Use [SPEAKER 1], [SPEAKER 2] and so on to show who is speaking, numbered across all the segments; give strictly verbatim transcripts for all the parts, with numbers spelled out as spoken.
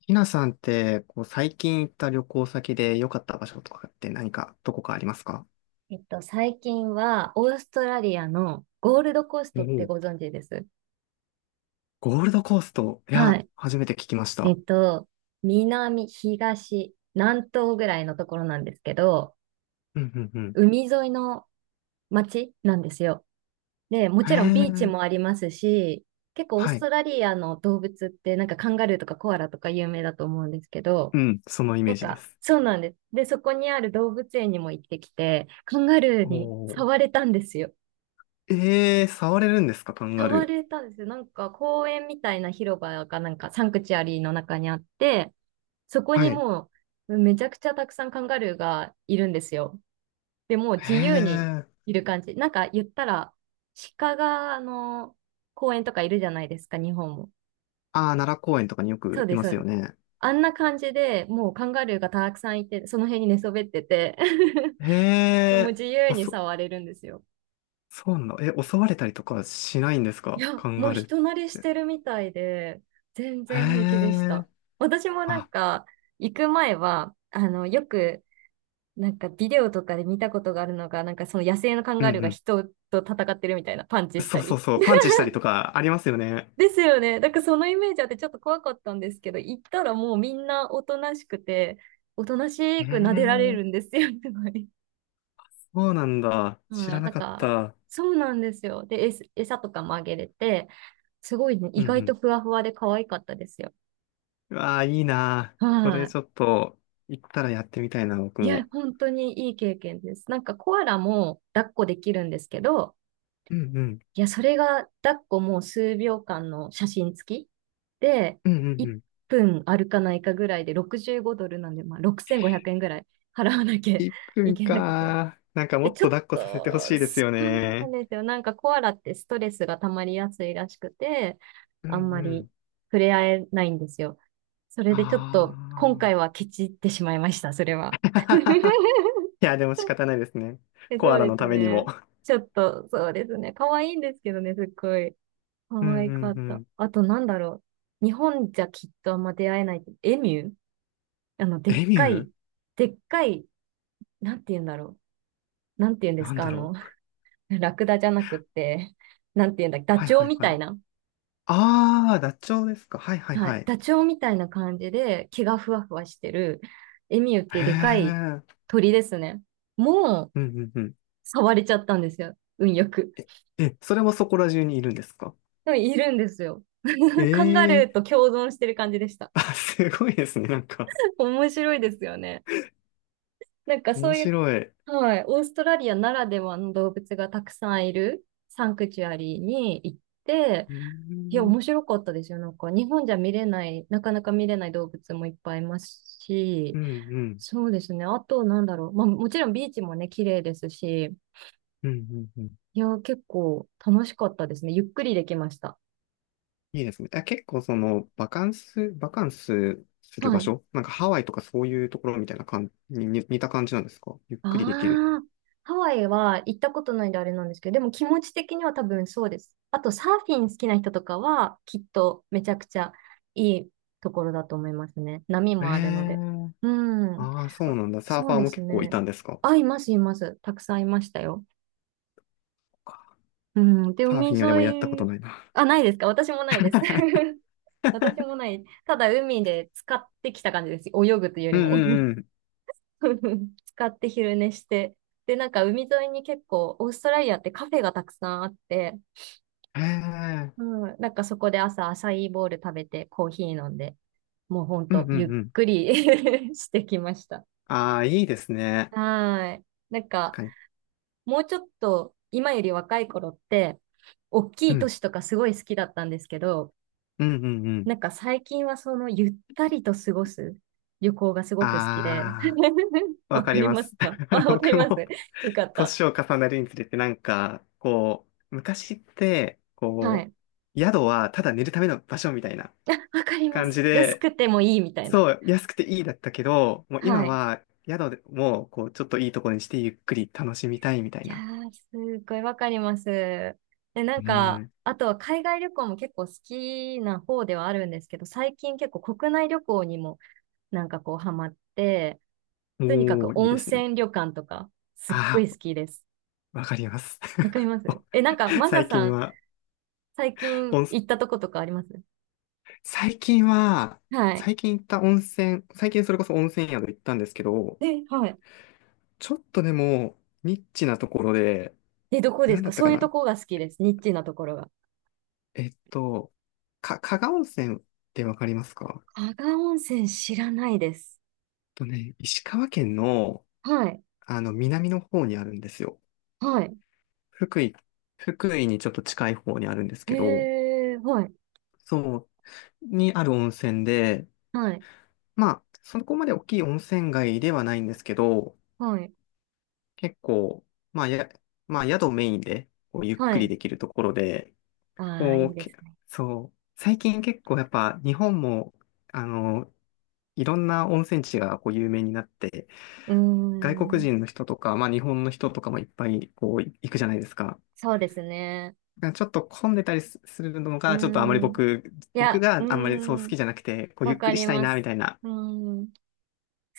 [SPEAKER 1] ひなさんって、こう、最近行った旅行先で良かった場所とかって何か、どこかありますか？
[SPEAKER 2] えっと、最近は、オーストラリアのゴールドコース
[SPEAKER 1] お
[SPEAKER 2] トっ
[SPEAKER 1] お
[SPEAKER 2] て
[SPEAKER 1] う、
[SPEAKER 2] ご存知です。
[SPEAKER 1] ゴールドコースト。い
[SPEAKER 2] は
[SPEAKER 1] や、
[SPEAKER 2] い。
[SPEAKER 1] 初めて聞きまし
[SPEAKER 2] え
[SPEAKER 1] た。
[SPEAKER 2] っと、南、東、南東ぐらいのところなんですけど、
[SPEAKER 1] うんうんうん。
[SPEAKER 2] 海沿いの街なんですよ。で、も
[SPEAKER 1] へ
[SPEAKER 2] ちろんビーチ
[SPEAKER 1] え、
[SPEAKER 2] もありますし、結構オー
[SPEAKER 1] は
[SPEAKER 2] ス
[SPEAKER 1] い。
[SPEAKER 2] トラリアの動物ってなんかカンガルーとかコアラとか有名だと思うんですけど、
[SPEAKER 1] うん、そのイメ
[SPEAKER 2] な
[SPEAKER 1] ー
[SPEAKER 2] ん
[SPEAKER 1] ジで
[SPEAKER 2] か、
[SPEAKER 1] す。
[SPEAKER 2] そうなんです。で、そこにある動物園にも行ってきて、カンガル
[SPEAKER 1] お
[SPEAKER 2] ーに
[SPEAKER 1] お。
[SPEAKER 2] 触れたんですよ。
[SPEAKER 1] ええー、触れるんですか、カンガ
[SPEAKER 2] 触
[SPEAKER 1] ル
[SPEAKER 2] れたんですよ。なんか公園みたいな広場がなんかサンクチュアリーの中にあって、そこ
[SPEAKER 1] ー。は
[SPEAKER 2] に
[SPEAKER 1] い。
[SPEAKER 2] もうめちゃくちゃたくさんカンガルーがいるんですよ。で、もう
[SPEAKER 1] へ
[SPEAKER 2] 自由に
[SPEAKER 1] え。
[SPEAKER 2] いる感じ。なんか言ったら、鹿があの公園とかいるじゃないですか、日本も。
[SPEAKER 1] ああ、奈良公園とかによ
[SPEAKER 2] そう
[SPEAKER 1] くい
[SPEAKER 2] です。
[SPEAKER 1] ま
[SPEAKER 2] そ
[SPEAKER 1] す
[SPEAKER 2] うで
[SPEAKER 1] よ
[SPEAKER 2] す。
[SPEAKER 1] ね。
[SPEAKER 2] あんな感じでもうカンガルーがたくさんいて、その辺に寝そべってて
[SPEAKER 1] へ
[SPEAKER 2] もう
[SPEAKER 1] え、
[SPEAKER 2] 自由
[SPEAKER 1] お
[SPEAKER 2] に
[SPEAKER 1] そ、
[SPEAKER 2] 触れるんですよ。
[SPEAKER 1] そうなの。え、襲われたりとかしないんです
[SPEAKER 2] い
[SPEAKER 1] か、
[SPEAKER 2] や、
[SPEAKER 1] カン
[SPEAKER 2] も
[SPEAKER 1] ガ
[SPEAKER 2] う
[SPEAKER 1] ルーっ
[SPEAKER 2] 人慣れし
[SPEAKER 1] て。
[SPEAKER 2] てるみたいで、全
[SPEAKER 1] へ
[SPEAKER 2] 然平気でし
[SPEAKER 1] え。
[SPEAKER 2] た。私もなん
[SPEAKER 1] あ、
[SPEAKER 2] か、行く前は、あの、よく、なんかビデオとかで見たことがあるのが、なんかその野生のカン
[SPEAKER 1] うん
[SPEAKER 2] ガルー
[SPEAKER 1] う
[SPEAKER 2] が
[SPEAKER 1] ん、
[SPEAKER 2] 人と戦ってるみたいな、パンチし
[SPEAKER 1] そ
[SPEAKER 2] た
[SPEAKER 1] うそう
[SPEAKER 2] り。
[SPEAKER 1] そう、パンチしたりとかありますよね。
[SPEAKER 2] ですよね。だからそのイメージあってちょっと怖かったんですけど、行ったらもうみんなおとなしくて、おとな
[SPEAKER 1] え
[SPEAKER 2] しく撫でられ
[SPEAKER 1] ー、
[SPEAKER 2] るんですよね、すごい。
[SPEAKER 1] そうなんだ。
[SPEAKER 2] う
[SPEAKER 1] 知ら
[SPEAKER 2] ん、な
[SPEAKER 1] な
[SPEAKER 2] ん
[SPEAKER 1] かっ
[SPEAKER 2] か、
[SPEAKER 1] た。
[SPEAKER 2] そうなんですよ。で、えす餌とかもあげれて、すごいね、
[SPEAKER 1] う
[SPEAKER 2] 意
[SPEAKER 1] んう
[SPEAKER 2] 外
[SPEAKER 1] ん。
[SPEAKER 2] とふわふわで可愛かったですよ。
[SPEAKER 1] うわあ、いいなー。そ
[SPEAKER 2] は
[SPEAKER 1] れちょ
[SPEAKER 2] い。
[SPEAKER 1] っと、行ったらやってみたいな、僕
[SPEAKER 2] いや、
[SPEAKER 1] も。
[SPEAKER 2] 本当にいい経験です。なんかコアラも抱っこできるんですけど、
[SPEAKER 1] うんうん。
[SPEAKER 2] いや、それが抱っこもう数秒間の写真付きで、
[SPEAKER 1] うんうんう
[SPEAKER 2] 1
[SPEAKER 1] ん。
[SPEAKER 2] 分歩かないかぐらいでろくじゅうごドルなんで、まあ、ろくせんごひゃくえんぐらい払わなきゃ
[SPEAKER 1] 1
[SPEAKER 2] い
[SPEAKER 1] 分
[SPEAKER 2] けなくて。
[SPEAKER 1] かー。なんかも
[SPEAKER 2] で、
[SPEAKER 1] っ
[SPEAKER 2] ち
[SPEAKER 1] と
[SPEAKER 2] ょっ
[SPEAKER 1] 抱っこさせてほし
[SPEAKER 2] と、
[SPEAKER 1] いです
[SPEAKER 2] そ
[SPEAKER 1] よ
[SPEAKER 2] うなん
[SPEAKER 1] ね。
[SPEAKER 2] ですよ。なんかコアラってストレスが溜まりやすいらしくて、
[SPEAKER 1] うん
[SPEAKER 2] あんま
[SPEAKER 1] う
[SPEAKER 2] り
[SPEAKER 1] ん。
[SPEAKER 2] 触れ合えないんですよ。それ
[SPEAKER 1] あ
[SPEAKER 2] でちょっと今回はケチってしまいました、それ
[SPEAKER 1] あ。
[SPEAKER 2] は。
[SPEAKER 1] いや、でも仕方ないですね。
[SPEAKER 2] え、
[SPEAKER 1] コ
[SPEAKER 2] そ
[SPEAKER 1] ア
[SPEAKER 2] う
[SPEAKER 1] ラ
[SPEAKER 2] で
[SPEAKER 1] の
[SPEAKER 2] す
[SPEAKER 1] ためにも。
[SPEAKER 2] ね。ちょっと、そうですね。可愛いんですけどね、すっごい。
[SPEAKER 1] う
[SPEAKER 2] 可
[SPEAKER 1] ん
[SPEAKER 2] 愛
[SPEAKER 1] う
[SPEAKER 2] か
[SPEAKER 1] ん
[SPEAKER 2] っ
[SPEAKER 1] う
[SPEAKER 2] た。
[SPEAKER 1] ん。
[SPEAKER 2] あと、なんだろう。日本じゃきっとあんま出会えない。エミュー、あの、でっ
[SPEAKER 1] エミ
[SPEAKER 2] か
[SPEAKER 1] ュー、
[SPEAKER 2] い、でっかい、なんて言うんだろう。なんて言うんです
[SPEAKER 1] なん
[SPEAKER 2] か、あ
[SPEAKER 1] だろ
[SPEAKER 2] の、
[SPEAKER 1] う。
[SPEAKER 2] ラクダじゃなくって、なんて言うんだっけ、ダ
[SPEAKER 1] はい
[SPEAKER 2] チョウ
[SPEAKER 1] はい
[SPEAKER 2] み
[SPEAKER 1] は
[SPEAKER 2] たい
[SPEAKER 1] い。
[SPEAKER 2] な。
[SPEAKER 1] ああ、ダチョウですか。はいはい
[SPEAKER 2] は
[SPEAKER 1] は
[SPEAKER 2] い。
[SPEAKER 1] い。
[SPEAKER 2] ダチョウみたいな感じで、毛がふわふわしてる、エミューっていう
[SPEAKER 1] へ
[SPEAKER 2] でかい
[SPEAKER 1] え。
[SPEAKER 2] 鳥ですね。もう、
[SPEAKER 1] うんうんうん。
[SPEAKER 2] 触れちゃったんですよ。運よく。
[SPEAKER 1] え、え、それもそこら中にいるんですか？
[SPEAKER 2] でもいるんですよ。カンガ
[SPEAKER 1] え
[SPEAKER 2] ル
[SPEAKER 1] え、
[SPEAKER 2] ーと共存してる感じでした。
[SPEAKER 1] あ、すごいですね。なんか、
[SPEAKER 2] 面白いですよね。なんかそ
[SPEAKER 1] 面
[SPEAKER 2] ういう、
[SPEAKER 1] 白い。う
[SPEAKER 2] はい、オーストラリアならではの動物がたくさんいるサンクチュアリーに行って、
[SPEAKER 1] ー
[SPEAKER 2] いや、
[SPEAKER 1] ん、
[SPEAKER 2] 面白かったですよ。なんか日本じゃ見れない、なかなか見れない動物もいっぱいいますし、
[SPEAKER 1] うん、うん、
[SPEAKER 2] そうですね。あと、なんだろう。まあ、もちろんビーチもね、綺麗ですし、
[SPEAKER 1] うん、うん。うん、
[SPEAKER 2] いや、結構楽しかったですね。ゆっくりできました。
[SPEAKER 1] いいですね。あ、結構その、バカンス、バカンスする
[SPEAKER 2] は
[SPEAKER 1] 場
[SPEAKER 2] い。
[SPEAKER 1] 所なんかハワイとかそういうところみたいな感じに、に似た感じなんですか、ゆっ
[SPEAKER 2] あ
[SPEAKER 1] くりできる。
[SPEAKER 2] あ、ハワイは行ったことないんであれなんですけど、でも気持ち的には多分そうです。あとサーフィン好きな人とかはきっとめちゃくちゃいいところだと思いますね。波
[SPEAKER 1] え
[SPEAKER 2] もあるので。
[SPEAKER 1] え、
[SPEAKER 2] うん。
[SPEAKER 1] ああ、そう
[SPEAKER 2] あ、
[SPEAKER 1] なんだ。サーフ
[SPEAKER 2] そう
[SPEAKER 1] ァー
[SPEAKER 2] で
[SPEAKER 1] も
[SPEAKER 2] す
[SPEAKER 1] 結構い
[SPEAKER 2] ね。
[SPEAKER 1] たんですか？
[SPEAKER 2] あ、います、います。たくさんいましたよ。うん。で、
[SPEAKER 1] サー
[SPEAKER 2] 海
[SPEAKER 1] フィンはでもやったこ
[SPEAKER 2] 沿
[SPEAKER 1] と
[SPEAKER 2] い、
[SPEAKER 1] ないな。
[SPEAKER 2] あ、ないですか、私もないです。私もない。ただ海で使ってきた感じです。泳ぐというよ
[SPEAKER 1] う
[SPEAKER 2] り
[SPEAKER 1] んう
[SPEAKER 2] も。
[SPEAKER 1] んうん。
[SPEAKER 2] 使って昼寝して。で、なんか海沿いに結構、オーストラリアってカフェがたくさんあって、
[SPEAKER 1] へえ。
[SPEAKER 2] うん、なんかそこで朝アサイーボウル食べてコーヒー飲んで、もうほん
[SPEAKER 1] うんう
[SPEAKER 2] と
[SPEAKER 1] ん
[SPEAKER 2] ゆっ
[SPEAKER 1] うん。
[SPEAKER 2] くり してきました。
[SPEAKER 1] ああ、いいですね。
[SPEAKER 2] はーい。なん
[SPEAKER 1] 確
[SPEAKER 2] か、
[SPEAKER 1] かに。
[SPEAKER 2] もうちょっと今より若い頃って、大き
[SPEAKER 1] う
[SPEAKER 2] い都
[SPEAKER 1] ん。
[SPEAKER 2] 市とかすごい好きだったんですけど、
[SPEAKER 1] うん、うん、うん。
[SPEAKER 2] なんか最近はそのゆったりと過ごす旅行がすごく好きで。
[SPEAKER 1] あ あ、わ
[SPEAKER 2] わ
[SPEAKER 1] か
[SPEAKER 2] か
[SPEAKER 1] り
[SPEAKER 2] り
[SPEAKER 1] ま
[SPEAKER 2] ます
[SPEAKER 1] す。
[SPEAKER 2] か、あ、わかり
[SPEAKER 1] 僕
[SPEAKER 2] ます。
[SPEAKER 1] も、
[SPEAKER 2] よかった。
[SPEAKER 1] 年を重ねるにつれて、なんか、こう、昔って、
[SPEAKER 2] は
[SPEAKER 1] こ
[SPEAKER 2] い。
[SPEAKER 1] う、宿はただ寝るための場所みたいな
[SPEAKER 2] あ、わかりま
[SPEAKER 1] 感
[SPEAKER 2] す。
[SPEAKER 1] じ
[SPEAKER 2] 安
[SPEAKER 1] で、
[SPEAKER 2] くてもいいみたいな。
[SPEAKER 1] そう、安くていいだったけど、もう今
[SPEAKER 2] はい。
[SPEAKER 1] は、宿でも、こう、ちょっといいところにして、ゆっくり楽しみたいみたい
[SPEAKER 2] いや
[SPEAKER 1] な。
[SPEAKER 2] ー、すっごいわかります。で、なん
[SPEAKER 1] う
[SPEAKER 2] か、
[SPEAKER 1] ん。
[SPEAKER 2] あとは海外旅行も結構好きな方ではあるんですけど、最近結構国内旅行にもなんかこうハマって、とにかく
[SPEAKER 1] おー、いい
[SPEAKER 2] 温
[SPEAKER 1] ですね。
[SPEAKER 2] 泉旅館とか、すっご
[SPEAKER 1] あ
[SPEAKER 2] い
[SPEAKER 1] あ、
[SPEAKER 2] 好きです。
[SPEAKER 1] わかります。
[SPEAKER 2] わかり ます。え、なんか、マサ
[SPEAKER 1] 最
[SPEAKER 2] さ
[SPEAKER 1] 近
[SPEAKER 2] ん、
[SPEAKER 1] は、
[SPEAKER 2] 最近
[SPEAKER 1] 温
[SPEAKER 2] 行ったとことかあります？
[SPEAKER 1] 最近は、
[SPEAKER 2] はい。
[SPEAKER 1] 最近行った温泉、最近それこそ温泉宿行ったんですけど、
[SPEAKER 2] え、はい。
[SPEAKER 1] ちょっとでも、ニッチなところで、
[SPEAKER 2] え、どこで
[SPEAKER 1] なん
[SPEAKER 2] す
[SPEAKER 1] だ
[SPEAKER 2] か？
[SPEAKER 1] った
[SPEAKER 2] そ
[SPEAKER 1] か
[SPEAKER 2] ういうと
[SPEAKER 1] な、
[SPEAKER 2] こが好きです。ニッチなところが。
[SPEAKER 1] えっと、か、加賀温泉ってわかりますか？えっ
[SPEAKER 2] 加賀温泉知らないです。
[SPEAKER 1] とね、石川県の、
[SPEAKER 2] はい。
[SPEAKER 1] あの、南の方にあるんですよ。
[SPEAKER 2] はい。
[SPEAKER 1] 福井、福井にちょっと近い方にあるんですけど、
[SPEAKER 2] へえ、はい、
[SPEAKER 1] そう、にある温泉で、
[SPEAKER 2] はい、
[SPEAKER 1] まあ、そこまで大きい温泉街ではないんですけど、
[SPEAKER 2] はい、
[SPEAKER 1] 結構、まあ、や、まあ、宿メインで、こう、ゆっ
[SPEAKER 2] は
[SPEAKER 1] くり
[SPEAKER 2] い。
[SPEAKER 1] できるところで、
[SPEAKER 2] ああ、
[SPEAKER 1] こ
[SPEAKER 2] いい
[SPEAKER 1] う、
[SPEAKER 2] で
[SPEAKER 1] け、
[SPEAKER 2] すね。
[SPEAKER 1] そう、最近結構やっぱ、日本も、あの、いろんな温泉地がこう有名になって、
[SPEAKER 2] うー
[SPEAKER 1] 外国
[SPEAKER 2] ん、
[SPEAKER 1] 人の人とか、まあ、日本の人とかもいっぱい、こう、行くじゃないですか。
[SPEAKER 2] そうですね。
[SPEAKER 1] だからちょっと混んでたりすするの
[SPEAKER 2] うー
[SPEAKER 1] が、ちょっとあまり
[SPEAKER 2] ん、
[SPEAKER 1] 僕、
[SPEAKER 2] い
[SPEAKER 1] 僕
[SPEAKER 2] や、
[SPEAKER 1] が
[SPEAKER 2] う
[SPEAKER 1] あんまりそう
[SPEAKER 2] ー
[SPEAKER 1] 好
[SPEAKER 2] ん、
[SPEAKER 1] きじゃなくて、こう、ゆ
[SPEAKER 2] わ
[SPEAKER 1] っく
[SPEAKER 2] か
[SPEAKER 1] りし
[SPEAKER 2] り
[SPEAKER 1] たい
[SPEAKER 2] ま
[SPEAKER 1] な、み
[SPEAKER 2] す。
[SPEAKER 1] たいな、
[SPEAKER 2] うーん、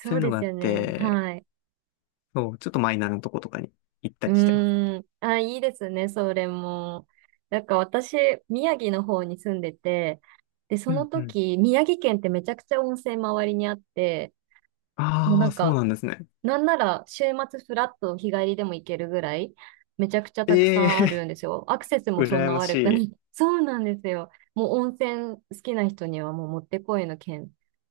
[SPEAKER 1] そうい
[SPEAKER 2] う
[SPEAKER 1] うの
[SPEAKER 2] で
[SPEAKER 1] があ
[SPEAKER 2] す
[SPEAKER 1] っ
[SPEAKER 2] よね。
[SPEAKER 1] て、
[SPEAKER 2] はい。
[SPEAKER 1] そう、ちょっとマイナーなとことかに行った
[SPEAKER 2] う
[SPEAKER 1] りしてます。
[SPEAKER 2] ーん、あ、いいですね、それも。なんか私、宮城の方に住んでて、で、そ
[SPEAKER 1] う
[SPEAKER 2] の
[SPEAKER 1] んうん。
[SPEAKER 2] 時、宮城県ってめちゃくちゃ温泉周りにあって、もう
[SPEAKER 1] あ
[SPEAKER 2] な
[SPEAKER 1] あ、
[SPEAKER 2] ん
[SPEAKER 1] そう
[SPEAKER 2] か、
[SPEAKER 1] なんですね。
[SPEAKER 2] なんなら週末フラッと日帰りでも行けるぐらい、めちゃくちゃたくさんある
[SPEAKER 1] え
[SPEAKER 2] ん
[SPEAKER 1] え
[SPEAKER 2] ですよ。アクセスも
[SPEAKER 1] ー、
[SPEAKER 2] そん
[SPEAKER 1] 羨
[SPEAKER 2] な
[SPEAKER 1] まし
[SPEAKER 2] 悪くない。
[SPEAKER 1] い。
[SPEAKER 2] そうなんですよ。もう温泉好きな人にはもうもってこいの県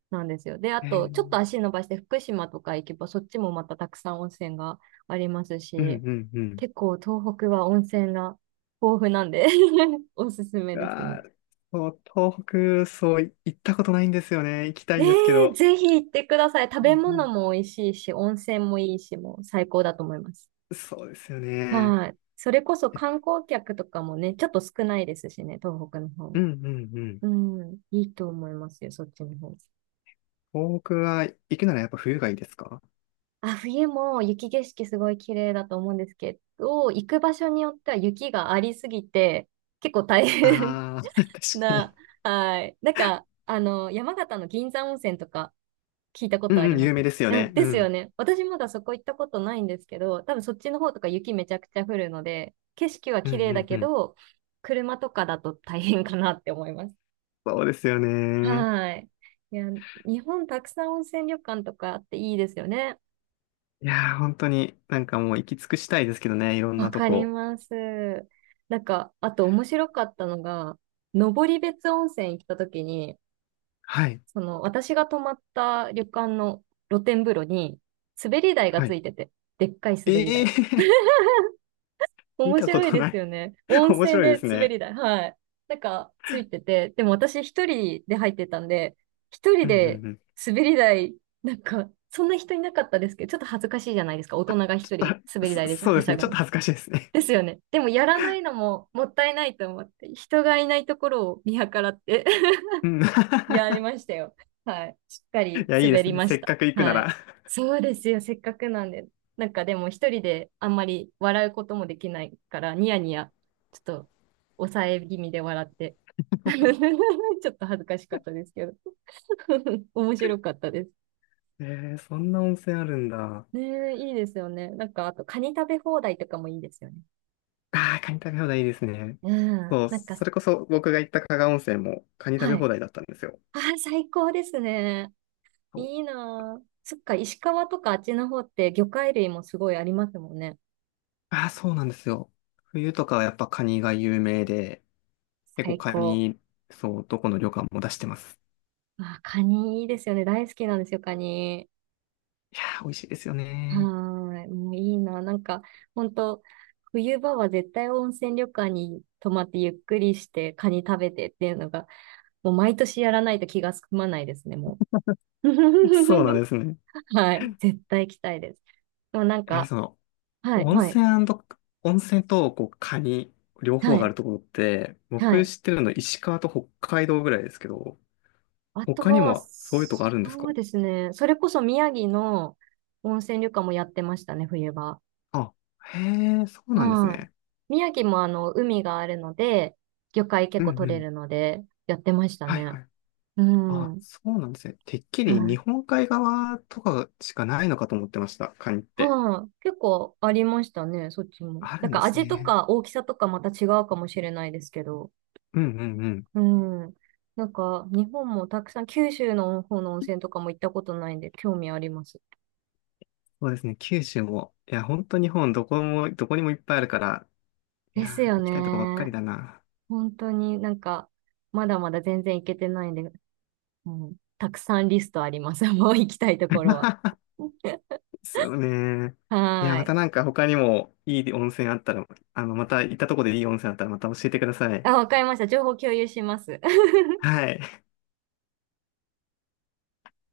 [SPEAKER 2] なんですよ。で、あ
[SPEAKER 1] え
[SPEAKER 2] と、ちょっと
[SPEAKER 1] ー、
[SPEAKER 2] 足伸ばして福島とか行けば、そっちもまたたくさん温泉があります
[SPEAKER 1] うん
[SPEAKER 2] し、
[SPEAKER 1] うんうん。
[SPEAKER 2] 結構東北は温泉が豊富なんで おすすめですね。
[SPEAKER 1] わー、そう、東北、そう、行ったことないんですよね。行きた
[SPEAKER 2] え
[SPEAKER 1] いんですけ
[SPEAKER 2] ー、
[SPEAKER 1] ど。
[SPEAKER 2] ぜひ行ってください。食
[SPEAKER 1] い
[SPEAKER 2] べ
[SPEAKER 1] や
[SPEAKER 2] 物も美味しいし、温泉もいいし、もう最高だと思います。
[SPEAKER 1] ー、そうですよね。
[SPEAKER 2] はい。それこそ
[SPEAKER 1] え、
[SPEAKER 2] 観光客とかもね、ちょっと少ないですしね、東北の方。
[SPEAKER 1] うんうんうん。
[SPEAKER 2] うん、いいと思いますよ、そっちの方。
[SPEAKER 1] 東北は行くならやっぱ冬がいいですか？
[SPEAKER 2] あ、冬も雪景色すごい綺麗だと思うんですけど、行く場所によっては雪がありすぎて、結構大変
[SPEAKER 1] ああー、確か
[SPEAKER 2] な、
[SPEAKER 1] に。
[SPEAKER 2] はい。なんか、あの、山形の銀山温泉とか、聞いたこ
[SPEAKER 1] う
[SPEAKER 2] とあ
[SPEAKER 1] んう
[SPEAKER 2] り
[SPEAKER 1] ん、
[SPEAKER 2] ま
[SPEAKER 1] 有名
[SPEAKER 2] す。
[SPEAKER 1] ですよ
[SPEAKER 2] うん
[SPEAKER 1] ね。う
[SPEAKER 2] ですよ
[SPEAKER 1] ん。
[SPEAKER 2] ね。私まだそこ行ったことないんですけど、多分そっちの方とか雪めちゃくちゃ降るので、景色は
[SPEAKER 1] うん
[SPEAKER 2] 綺
[SPEAKER 1] う
[SPEAKER 2] 麗だ
[SPEAKER 1] んう
[SPEAKER 2] け
[SPEAKER 1] ん。
[SPEAKER 2] ど、車とかだと大変かなって思います。
[SPEAKER 1] そうですよね。
[SPEAKER 2] はい。いや、日本たくさん温泉旅館とかあっていいですよね。
[SPEAKER 1] いやー、本当になんかもう行き尽くしたいですけどね、いろん
[SPEAKER 2] わ
[SPEAKER 1] なと
[SPEAKER 2] かり
[SPEAKER 1] こ。
[SPEAKER 2] ます。なんか、あと面白かったのが、登別温泉行った時に、
[SPEAKER 1] はい。
[SPEAKER 2] その私が泊まった旅館の露天風呂に滑り台が
[SPEAKER 1] は
[SPEAKER 2] つ
[SPEAKER 1] い。
[SPEAKER 2] いてて、でっかい
[SPEAKER 1] え
[SPEAKER 2] 滑り
[SPEAKER 1] え
[SPEAKER 2] 台。
[SPEAKER 1] ー、見
[SPEAKER 2] 面
[SPEAKER 1] たこ
[SPEAKER 2] 白い
[SPEAKER 1] と
[SPEAKER 2] で
[SPEAKER 1] な
[SPEAKER 2] す
[SPEAKER 1] い。
[SPEAKER 2] よね。温
[SPEAKER 1] 面
[SPEAKER 2] 泉
[SPEAKER 1] 白いで
[SPEAKER 2] で
[SPEAKER 1] す
[SPEAKER 2] 滑
[SPEAKER 1] ね。
[SPEAKER 2] り台。はい。なんか、ついてて。でも私一人で入ってたんで、一人
[SPEAKER 1] うんう
[SPEAKER 2] で
[SPEAKER 1] んうん。
[SPEAKER 2] 滑り台、なんか、そんな人いなかったですけど、ちょっと恥ずかしいじゃないですか。大人が
[SPEAKER 1] ち
[SPEAKER 2] 一
[SPEAKER 1] ょ
[SPEAKER 2] 人
[SPEAKER 1] っと、
[SPEAKER 2] 滑り台
[SPEAKER 1] そ
[SPEAKER 2] でし
[SPEAKER 1] そう
[SPEAKER 2] は
[SPEAKER 1] で
[SPEAKER 2] し
[SPEAKER 1] す
[SPEAKER 2] ゃ
[SPEAKER 1] ね。
[SPEAKER 2] ぐ
[SPEAKER 1] ちょっ
[SPEAKER 2] の。
[SPEAKER 1] と恥ずかしいですね。
[SPEAKER 2] ですよね。でもやらないのももったいないと思って、人がいないところを見計らって
[SPEAKER 1] うん。い
[SPEAKER 2] やりましたよ。はい。しっかり
[SPEAKER 1] や、いいで
[SPEAKER 2] 滑
[SPEAKER 1] す
[SPEAKER 2] り
[SPEAKER 1] ね。
[SPEAKER 2] ま
[SPEAKER 1] せ
[SPEAKER 2] し
[SPEAKER 1] っ
[SPEAKER 2] た。
[SPEAKER 1] かく行くな
[SPEAKER 2] はい。
[SPEAKER 1] ら。
[SPEAKER 2] そうですよ。せっかくなんで。なんかでも一人であんまり笑うこともできないから、ニヤニヤ、ちょっと抑え気味で笑って。ちょっと恥ずかしかったですけど。面白かったです。
[SPEAKER 1] えー、そんな温泉あるんだ。あ
[SPEAKER 2] ねえ、いいですよね。なんか、あと、カニ食べ放題とかもいいですよね。
[SPEAKER 1] あ、カニ食べ放題いいですね。
[SPEAKER 2] うん。
[SPEAKER 1] そう、
[SPEAKER 2] なんか、
[SPEAKER 1] それこそ僕が行った加賀温泉もカニ食べ
[SPEAKER 2] はい。
[SPEAKER 1] 放題だったんですよ。
[SPEAKER 2] ああ、最高ですね。
[SPEAKER 1] そう、
[SPEAKER 2] いいなあ。そっか、石川とかあっちの方って魚介類もすごいありますもんね。
[SPEAKER 1] ああ、そうなんですよ。冬とかはやっぱカニが有名で、結
[SPEAKER 2] 最
[SPEAKER 1] 構カ
[SPEAKER 2] 高。
[SPEAKER 1] ニ、そう、どこの旅館も出してます。
[SPEAKER 2] あ、カニいいですよね。大好きなんですよ、カニ。
[SPEAKER 1] いやー、美味しいですよ
[SPEAKER 2] は
[SPEAKER 1] ね。
[SPEAKER 2] ーい。もういいな。なんか、本当冬場は絶対温泉旅館に泊まってゆっくりしてカニ食べてっていうのが、もう毎年やらないと気が済まないですね、もう。
[SPEAKER 1] そうな んですね。
[SPEAKER 2] はい。絶対行きたいです。でもなん
[SPEAKER 1] えー
[SPEAKER 2] か、
[SPEAKER 1] その、
[SPEAKER 2] はい、
[SPEAKER 1] 温
[SPEAKER 2] はい、
[SPEAKER 1] 泉温泉とこうカニ、両方
[SPEAKER 2] は
[SPEAKER 1] があ
[SPEAKER 2] い、
[SPEAKER 1] るところって、
[SPEAKER 2] は
[SPEAKER 1] 僕
[SPEAKER 2] い。
[SPEAKER 1] 知ってるの石川と北海道ぐらいですけど、
[SPEAKER 2] あと
[SPEAKER 1] 他に
[SPEAKER 2] は、
[SPEAKER 1] もそういうとこあるんです
[SPEAKER 2] そう
[SPEAKER 1] か？
[SPEAKER 2] ですね。それこそ宮城の温泉旅館もやってましたね、冬場。
[SPEAKER 1] あ、へえ、そうなんです
[SPEAKER 2] はい。
[SPEAKER 1] ね。
[SPEAKER 2] 宮城もあの、海があるので、魚介結
[SPEAKER 1] うん
[SPEAKER 2] 構
[SPEAKER 1] う
[SPEAKER 2] 取れ
[SPEAKER 1] ん。
[SPEAKER 2] るので、やってました
[SPEAKER 1] はいは
[SPEAKER 2] ね。
[SPEAKER 1] い。
[SPEAKER 2] う
[SPEAKER 1] あ、
[SPEAKER 2] ん。
[SPEAKER 1] そうなんですね。てっき
[SPEAKER 2] は
[SPEAKER 1] り日
[SPEAKER 2] い。
[SPEAKER 1] 本海側とかしかないのかと思ってました、カニって。
[SPEAKER 2] はい。結構ありましたね、そっちも。
[SPEAKER 1] あ
[SPEAKER 2] なん
[SPEAKER 1] るんで
[SPEAKER 2] か
[SPEAKER 1] す
[SPEAKER 2] 味と
[SPEAKER 1] ね。
[SPEAKER 2] か大きさとかまた違うかもしれないですけど。
[SPEAKER 1] うんうんうん。
[SPEAKER 2] うん。なんか、日本もたくさん、九州の方の温泉とかも行ったことないんで、興味あります。
[SPEAKER 1] そうですね、九州も。いや、本当日本どこも、どこにもいっぱいあるから、い
[SPEAKER 2] で
[SPEAKER 1] や、
[SPEAKER 2] すよ
[SPEAKER 1] 行きたいとこばっかり
[SPEAKER 2] ね。
[SPEAKER 1] だな。
[SPEAKER 2] 本当になんか、まだまだ全然行けてないんで、うん、たくさんリストあります。もう行きたいところは。
[SPEAKER 1] ですよね。いや、
[SPEAKER 2] は
[SPEAKER 1] ま
[SPEAKER 2] ー
[SPEAKER 1] た
[SPEAKER 2] い。
[SPEAKER 1] なんか他にもいい温泉あったら、あの、また行ったとこでいい温泉あったらまた教えてください。
[SPEAKER 2] あ、わかりました。情報共有します。
[SPEAKER 1] はい。